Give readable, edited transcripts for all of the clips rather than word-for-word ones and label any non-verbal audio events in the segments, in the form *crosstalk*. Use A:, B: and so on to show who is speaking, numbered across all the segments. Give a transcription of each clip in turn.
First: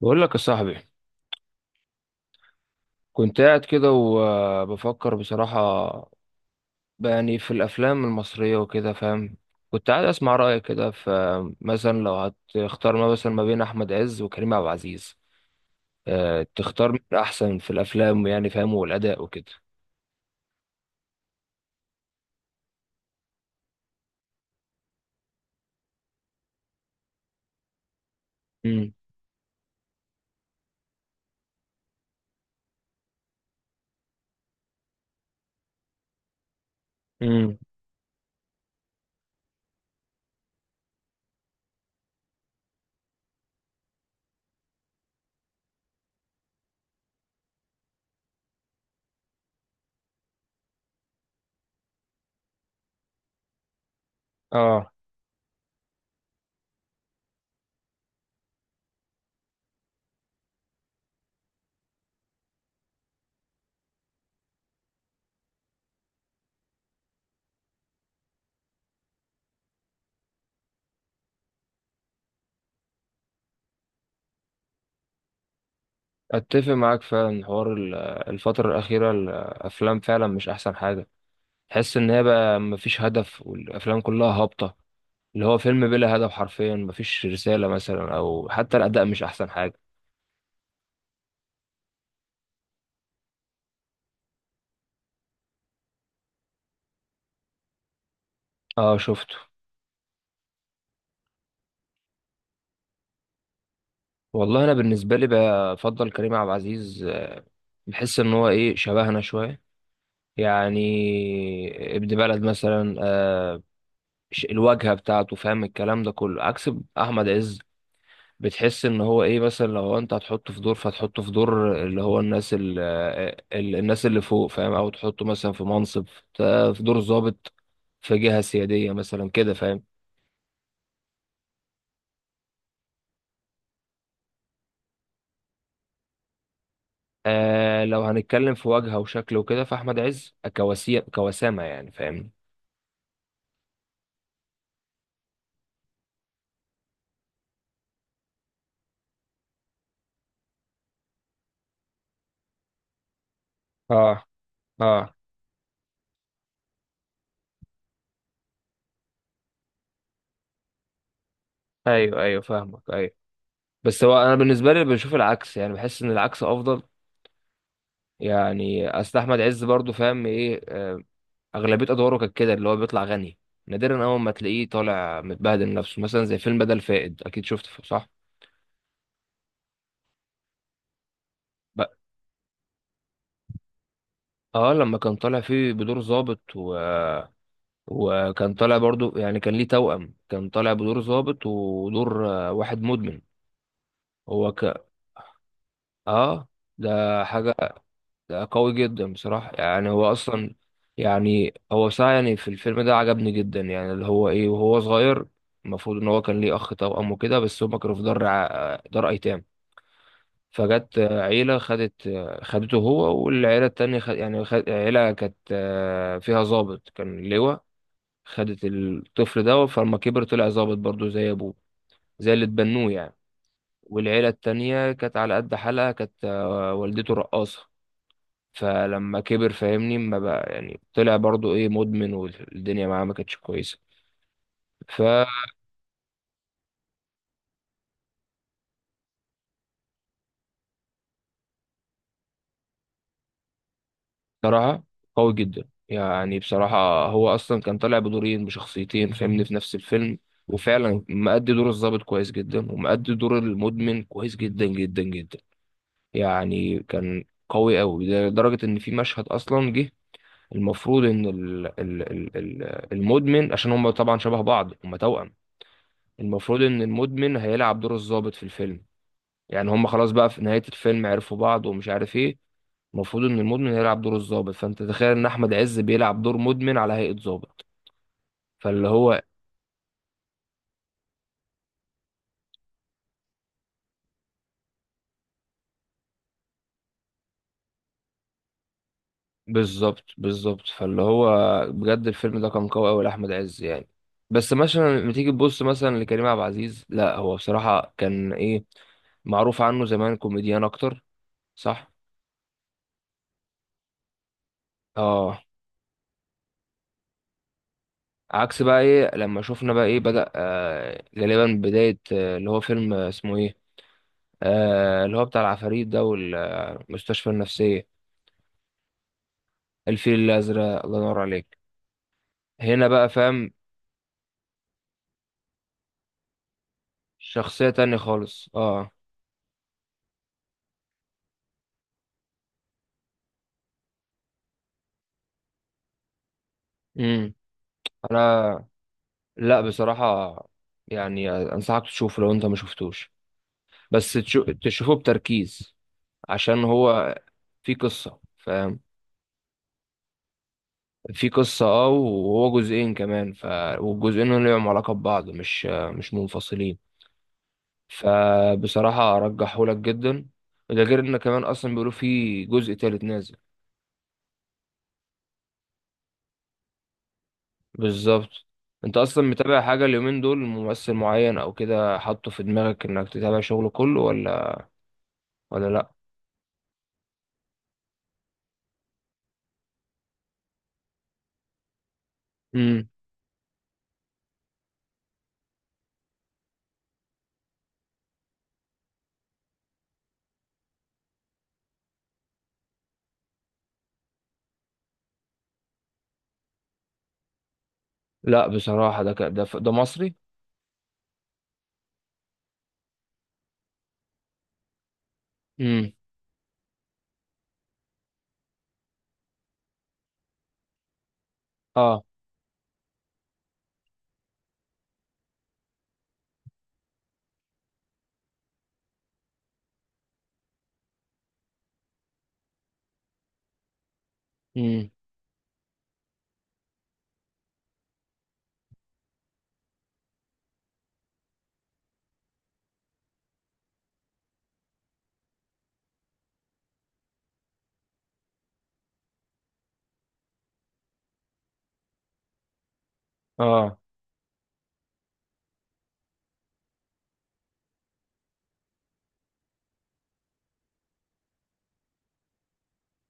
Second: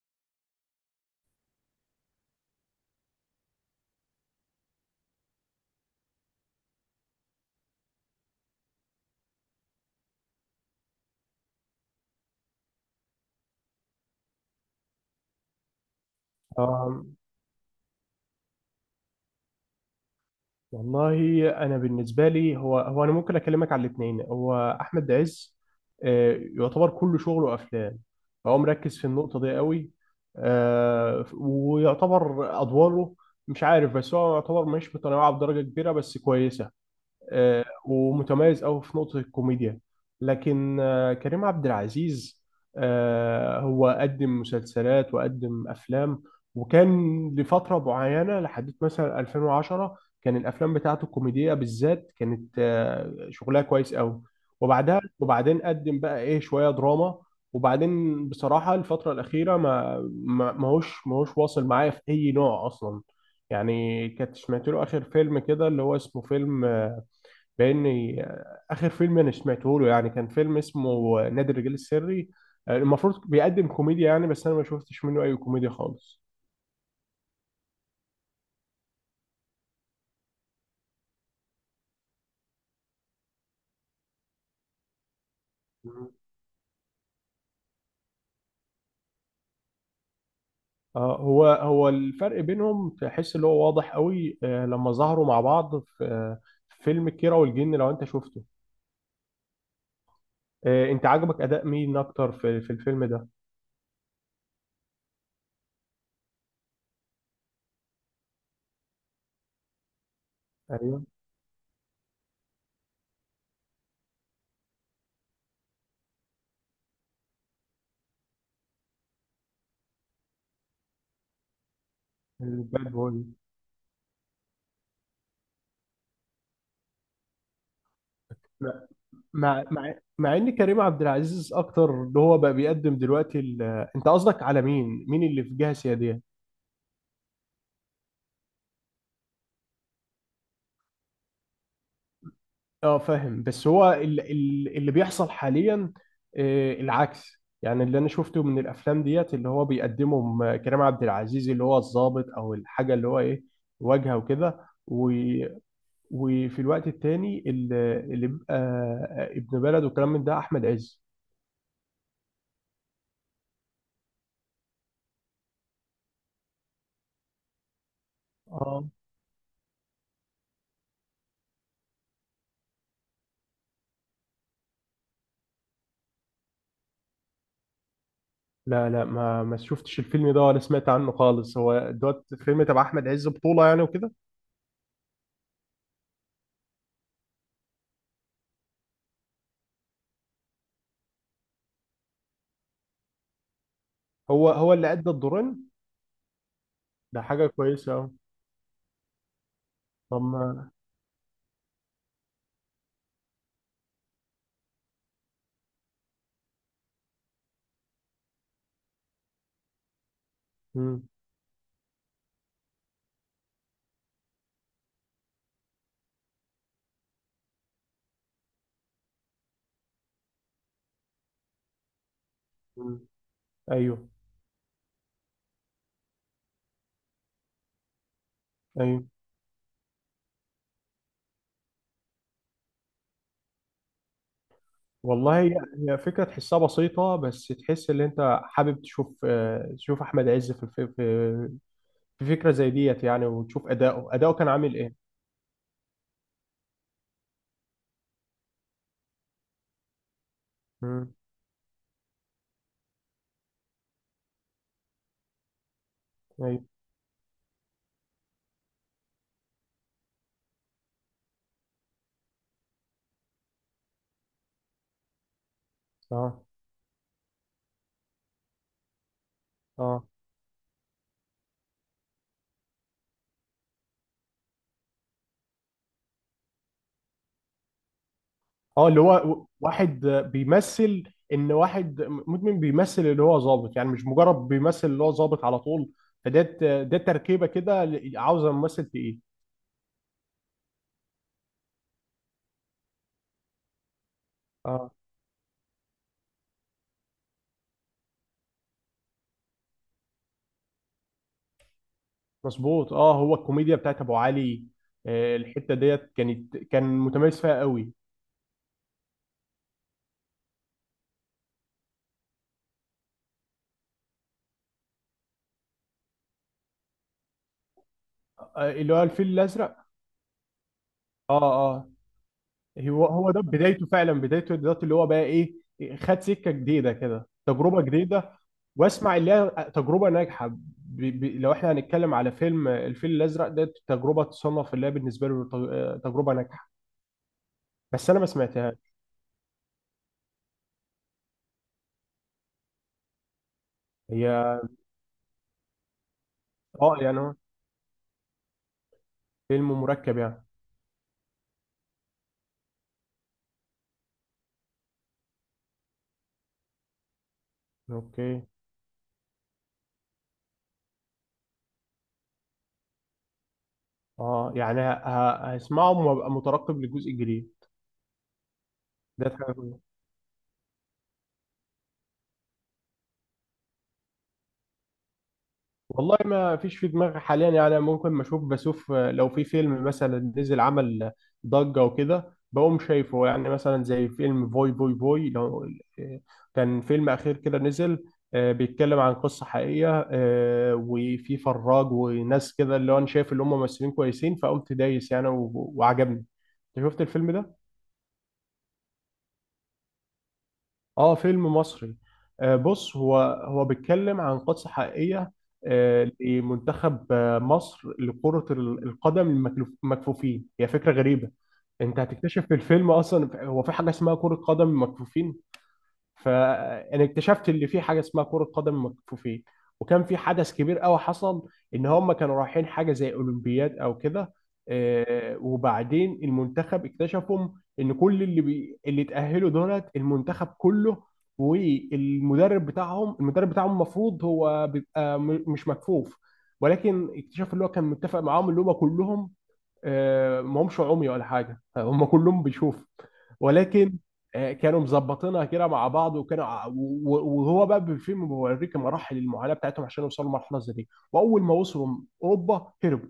A: بقول لك يا صاحبي، كنت قاعد كده وبفكر بصراحة، بقى يعني في الأفلام المصرية وكده فاهم. كنت قاعد أسمع رأيك كده، فمثلا لو هتختار ما مثلا ما بين أحمد عز وكريم عبد العزيز، أه تختار مين
B: آم،
A: أحسن في الأفلام يعني فاهم، والأداء وكده؟
B: والله انا بالنسبه لي هو، انا ممكن اكلمك على الاثنين. هو احمد عز، يعتبر كل شغله افلام. فهو
A: امم.
B: مركز في النقطه دي قوي. ويعتبر ادواره، مش عارف، بس هو يعتبر مش متنوعه بدرجه كبيره بس كويسه.
A: امم.
B: ومتميز قوي في نقطة الكوميديا. لكن كريم عبد العزيز، هو قدم مسلسلات وقدم أفلام. وكان لفترة معينة لحد مثلا 2010، كان الأفلام بتاعته الكوميدية بالذات كانت شغلها كويس قوي.
A: اه.
B: وبعدها وبعدين قدم بقى إيه شوية دراما. وبعدين بصراحة الفترة الأخيرة ما هوش واصل معايا في أي نوع أصلا. يعني كنت سمعت له آخر فيلم كده اللي هو اسمه فيلم، لأن آخر فيلم أنا سمعته له يعني كان فيلم اسمه نادي الرجال السري. المفروض بيقدم كوميديا يعني، بس أنا ما شفتش منه أي كوميديا خالص.
A: أتفق معاك فعلا. حوار الفترة الأخيرة الأفلام فعلا مش أحسن حاجة. تحس إن هي بقى مفيش هدف والأفلام كلها هابطة، اللي هو فيلم بلا هدف حرفيا، مفيش رسالة مثلا أو حتى الأداء مش أحسن حاجة.
B: هو الفرق بينهم تحس اللي هو واضح قوي لما ظهروا مع بعض في فيلم كيرة والجن، لو أنت شفته.
A: اه، شفته.
B: أنت عجبك أداء مين أكتر في الفيلم ده؟
A: والله أنا بالنسبة لي بفضل كريم عبد العزيز، بحس إن هو إيه، شبهنا شوية،
B: ايوه،
A: يعني ابن بلد مثلا، آه، الواجهة بتاعته فاهم الكلام ده كله، عكس أحمد عز. بتحس إن هو إيه، مثلا لو أنت هتحطه في دور فتحطه في دور اللي هو الناس
B: الباد بوي.
A: الناس اللي فوق فاهم، أو تحطه مثلا في منصب، في دور ضابط، في جهة سيادية مثلا كده
B: مع
A: فاهم.
B: مع مع ان كريم عبد العزيز اكتر اللي هو بقى بيقدم دلوقتي ال... انت قصدك على مين اللي في جهه سياديه؟
A: آه لو هنتكلم في وجهه وشكل وكده، فاحمد عز كواسي كوسامه يعني فاهمني.
B: اه فاهم، بس هو اللي بيحصل حاليا العكس. يعني اللي انا شفته من الافلام ديت اللي هو بيقدمهم كريم عبد العزيز اللي هو الضابط او الحاجه اللي هو ايه، واجهه
A: اه،
B: وكده.
A: اه.
B: و- وفي الوقت التاني اللي بيبقى ابن بلد وكلام من ده احمد عز.
A: ايوه ايوه، فاهمك، ايوه. بس هو انا بالنسبه لي بشوف العكس، يعني بحس ان العكس افضل.
B: اه
A: يعني اصل احمد عز برضو فاهم ايه، آه، اغلبيه ادواره كانت كده اللي هو بيطلع غني، نادرا اول ما تلاقيه طالع متبهدل نفسه، مثلا زي فيلم بدل فائد، اكيد شفته صح؟
B: لا لا، ما شفتش الفيلم ده ولا سمعت عنه خالص.
A: ب-
B: هو دوت فيلم تبع احمد عز بطوله يعني وكده؟
A: اه لما كان طالع فيه بدور ظابط وكان طالع برضو، يعني كان ليه توأم، كان طالع بدور ظابط ودور واحد مدمن.
B: هو
A: هو ك
B: هو اللي ادى الدورين؟
A: اه، ده
B: ده حاجه
A: حاجة،
B: كويسه. اه،
A: ده قوي جدا بصراحة. يعني هو
B: طب
A: أصلا، يعني هو بصراحة يعني في الفيلم ده عجبني جدا، يعني اللي هو إيه، وهو صغير المفروض إن هو كان ليه أخ توأم وكده، بس هما كانوا في دار دار أيتام، فجت
B: مم،
A: عيلة خدت، خدته هو والعيلة التانية خد، يعني خد عيلة كانت فيها ضابط كان لواء، خدت الطفل ده، فلما كبر طلع ضابط برضه زي أبوه، زي اللي اتبنوه
B: مم.
A: يعني.
B: ايوه،
A: والعيلة التانية كانت على قد حالها، كانت والدته رقاصة،
B: ايوه.
A: فلما كبر فاهمني ما بقى يعني طلع برضو ايه، مدمن، والدنيا معاه ما كانتش كويسه.
B: والله هي فكره تحسها بسيطه، بس تحس ان انت حابب تشوف تشوف احمد عز في في فكره زي ديت يعني، وتشوف اداؤه كان عامل
A: فبصراحه
B: ايه.
A: قوي جدا، يعني بصراحه هو اصلا كان طالع بدورين بشخصيتين فاهمني في نفس الفيلم، وفعلا
B: امم.
A: مأدي دور الضابط كويس جدا ومأدي دور المدمن كويس جدا جدا جدا.
B: ايوه.
A: يعني كان قوي قوي لدرجه ان في مشهد اصلا جه. المفروض ان ال المدمن، عشان هم طبعا شبه بعض، هم توأم،
B: اه،
A: المفروض ان المدمن هيلعب دور الضابط في الفيلم. يعني هم
B: اه،
A: خلاص بقى في نهاية الفيلم عرفوا بعض ومش عارف ايه، المفروض ان المدمن هيلعب دور الضابط، فانت تخيل ان احمد عز بيلعب دور مدمن على هيئة ضابط. فاللي
B: اه، اللي هو
A: هو
B: واحد بيمثل ان واحد مدمن بيمثل اللي هو ظابط، يعني مش مجرد بيمثل اللي هو ظابط على طول. فده ده تركيبه كده عاوزه ممثل تقيل.
A: بالظبط بالظبط. فاللي هو بجد الفيلم ده كان قوي قوي لاحمد عز يعني. بس
B: اه،
A: مثلا لما تيجي تبص مثلا لكريم عبد العزيز، لا هو بصراحة كان ايه، معروف عنه زمان كوميديان اكتر، صح.
B: مظبوط. اه، هو الكوميديا بتاعت ابو علي،
A: اه.
B: الحته ديت كانت كان متميز فيها قوي.
A: عكس بقى ايه لما شفنا بقى ايه، بدأ آه غالبا بداية آه، اللي هو فيلم آه، اسمه ايه، آه، اللي هو بتاع العفاريت ده والمستشفى النفسية.
B: اللي هو الفيل الازرق.
A: الفيل الأزرق، الله ينور
B: اه،
A: عليك.
B: اه.
A: هنا
B: هو
A: بقى
B: هو ده
A: فاهم.
B: بدايته فعلا، بدايته دلوقتي اللي هو بقى ايه، خد سكه جديده كده،
A: شخصية
B: تجربه
A: تانية
B: جديده.
A: خالص، اه.
B: واسمع، اللي هي تجربه ناجحه لو احنا هنتكلم على فيلم الفيل الازرق ده، تجربه تصنف اللي هي بالنسبه له تجربه ناجحه.
A: امم.
B: بس انا ما
A: انا،
B: سمعتهاش.
A: لا بصراحة يعني انصحك تشوفه لو انت ما شفتوش، بس
B: هي
A: تشوفه بتركيز، عشان
B: اه،
A: هو
B: يعني هو
A: في قصة فاهم،
B: فيلم مركب يعني.
A: في قصة، اه، وهو جزئين كمان والجزئين لهم علاقة ببعض، مش منفصلين.
B: اوكي.
A: فبصراحة أرجحه لك جدا، ده غير إن كمان أصلا بيقولوا فيه جزء تالت نازل.
B: اه، يعني هسمعه وابقى مترقب للجزء الجديد.
A: بالظبط. أنت أصلا
B: ده
A: متابع
B: حاجه.
A: حاجة اليومين دول، ممثل معين أو كده حاطه في دماغك إنك تتابع شغله كله، ولا ولا لأ؟
B: والله ما فيش في دماغي حاليا يعني، ممكن ما اشوف، بشوف لو في فيلم مثلا نزل عمل ضجة وكده بقوم
A: مم.
B: شايفه يعني، مثلا زي فيلم فوي فوي فوي. لو كان فيلم أخير كده نزل، بيتكلم عن قصة حقيقية، وفي فراج وناس كده اللي هو أنا شايف اللي هم ممثلين كويسين فقمت دايس يعني وعجبني. أنت شفت الفيلم ده؟
A: لأ بصراحة. ده ك... ده ف... ده مصري؟
B: اه، فيلم مصري. آه بص، هو هو بيتكلم عن قصة حقيقية
A: مم.
B: لمنتخب مصر لكرة القدم، المكفوفين. هي فكرة غريبة. انت
A: آه.
B: هتكتشف في الفيلم اصلا هو في حاجة اسمها كرة قدم مكفوفين. فانا اكتشفت ان في حاجه اسمها كره قدم مكفوفين. وكان في حدث كبير قوي حصل، ان هم كانوا رايحين حاجه زي اولمبياد او كده.
A: مم.
B: وبعدين المنتخب اكتشفوا ان كل اللي اللي اتاهلوا دولت المنتخب كله، والمدرب بتاعهم المدرب بتاعهم المفروض هو بيبقى مش مكفوف. ولكن اكتشفوا اللي هو كان متفق معاهم اللي هم كلهم ما همش عمي ولا حاجه *laughs* هم كلهم بيشوفوا.
A: آه.
B: ولكن كانوا مظبطينها كده مع بعض. وكانوا وهو بقى بالفيلم بيوريك مراحل المعاناه بتاعتهم عشان يوصلوا لمرحله زي دي. واول ما وصلوا اوروبا، هربوا.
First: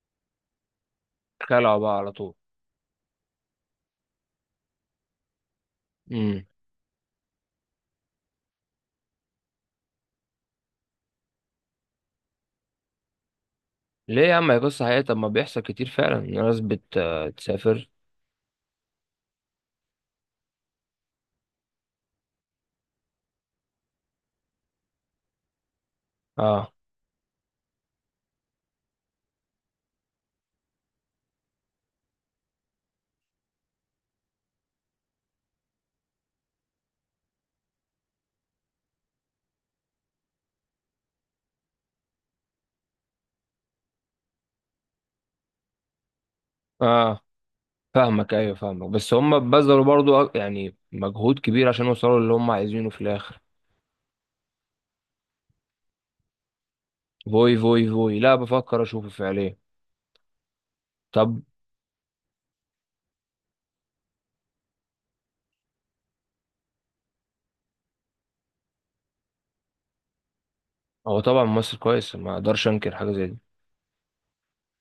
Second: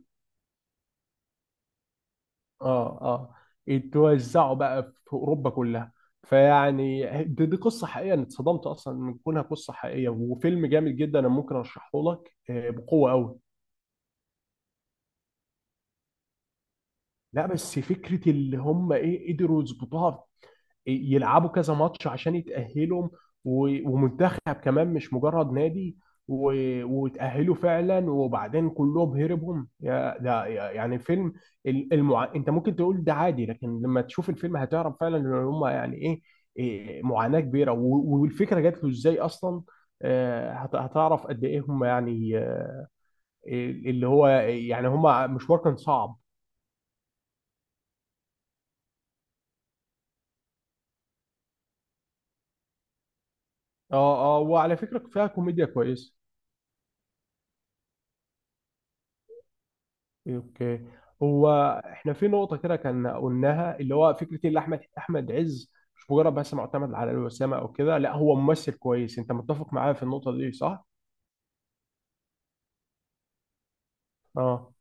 A: خلعوا بقى على طول.
B: اه، اه. اتوزعوا بقى في اوروبا كلها.
A: مم.
B: فيعني دي قصه حقيقيه. انا اتصدمت اصلا من كونها قصه حقيقيه، وفيلم جامد جدا. انا ممكن ارشحه لك بقوه قوي.
A: ليه يا عم، هي قصة حقيقية، طب ما بيحصل كتير فعلا إن ناس
B: لا بس
A: بتسافر.
B: فكره اللي هم ايه قدروا يظبطوها، يلعبوا كذا ماتش عشان يتأهلوا، ومنتخب كمان مش مجرد نادي.
A: آه.
B: وتأهلوا فعلا، وبعدين كلهم هربهم يا ده يعني فيلم انت ممكن تقول ده عادي، لكن لما تشوف الفيلم هتعرف فعلا ان هم يعني ايه، إيه معاناة كبيرة والفكرة جات له ازاي اصلا. هتعرف قد ايه هم يعني اللي هو يعني هم مشوار كان صعب.
A: آه، فاهمك، ايوه، فاهمك. بس هم بذلوا برضو يعني مجهود كبير عشان يوصلوا اللي هم عايزينه في الاخر.
B: اه، اه، وعلى فكرة فيها كوميديا كويسة.
A: فوي فوي فوي، لا بفكر اشوفه فعليا.
B: اوكي.
A: طب.
B: هو احنا في نقطة كده كان قلناها، اللي هو فكرة إيه اللي احمد عز مش مجرد بس معتمد على الوسامة او كده. لا هو ممثل كويس، انت متفق معايا في النقطة دي صح؟
A: هو طبعا ممثل كويس، ما اقدرش انكر حاجه زي دي.
B: اه.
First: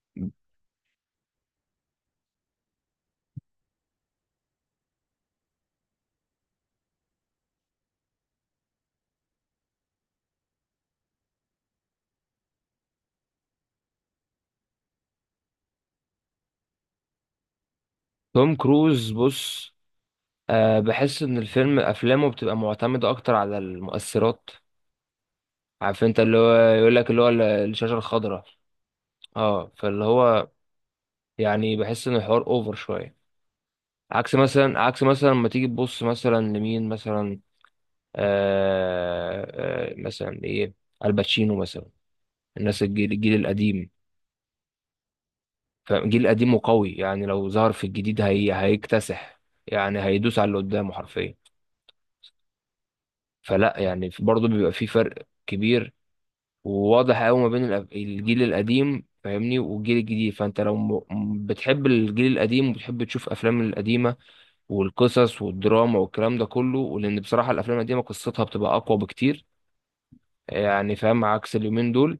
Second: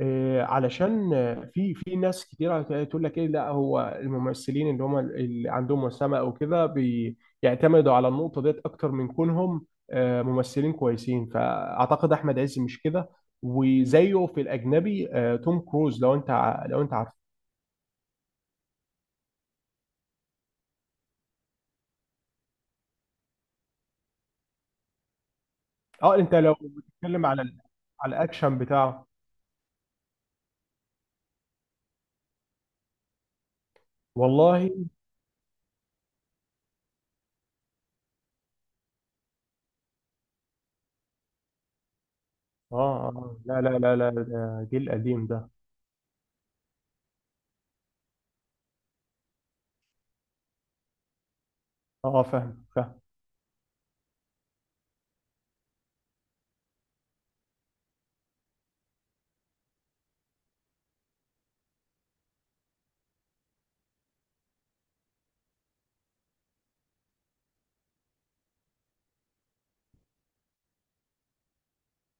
B: إيه علشان في ناس كتيرة تقول لك ايه، لا هو الممثلين اللي هم اللي عندهم وسامة او كده بيعتمدوا على النقطة ديت اكتر من كونهم ممثلين كويسين. فاعتقد احمد عز مش كده. وزيه في الاجنبي توم كروز. لو انت
A: توم كروز، بص، أه بحس ان الفيلم افلامه بتبقى معتمده اكتر على المؤثرات، عارف
B: اه
A: انت
B: انت
A: اللي هو
B: لو
A: يقول لك اللي
B: بتتكلم
A: هو
B: على
A: الشاشه
B: على
A: الخضراء.
B: الاكشن بتاعه.
A: اه، فاللي هو يعني بحس ان الحوار اوفر شويه، عكس
B: والله.
A: مثلا، عكس مثلا لما تيجي تبص مثلا لمين مثلا، آه، مثلا ايه، الباتشينو مثلا، الناس
B: اه،
A: الجيل الجيل
B: اه، لا لا
A: القديم.
B: لا لا، ده جيل قديم ده.
A: فالجيل القديم وقوي، يعني لو ظهر في الجديد هي هيكتسح، يعني هيدوس على اللي قدامه حرفيا.
B: اه، فاهم فاهم.
A: فلا يعني برضه بيبقى في فرق كبير وواضح قوي ما بين الجيل القديم فاهمني والجيل الجديد. فانت لو بتحب الجيل القديم وبتحب تشوف افلام القديمه والقصص والدراما والكلام ده كله، ولان بصراحه الافلام القديمه قصتها بتبقى اقوى بكتير، يعني فاهم، عكس اليومين دول،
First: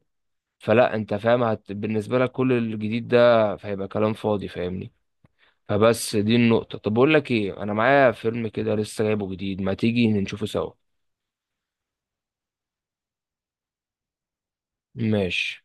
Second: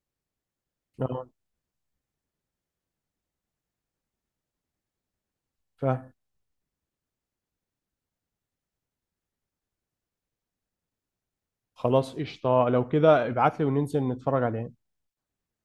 A: فلا انت
B: اه
A: فاهم بالنسبه لك كل الجديد ده فهيبقى كلام فاضي فاهمني.
B: فاهم.
A: فبس دي النقطه. طب اقول لك ايه، انا معايا فيلم كده لسه جايبه جديد، ما تيجي نشوفه سوا؟
B: خلاص قشطه، لو كده ابعت لي وننزل نتفرج عليه.
A: ماشي.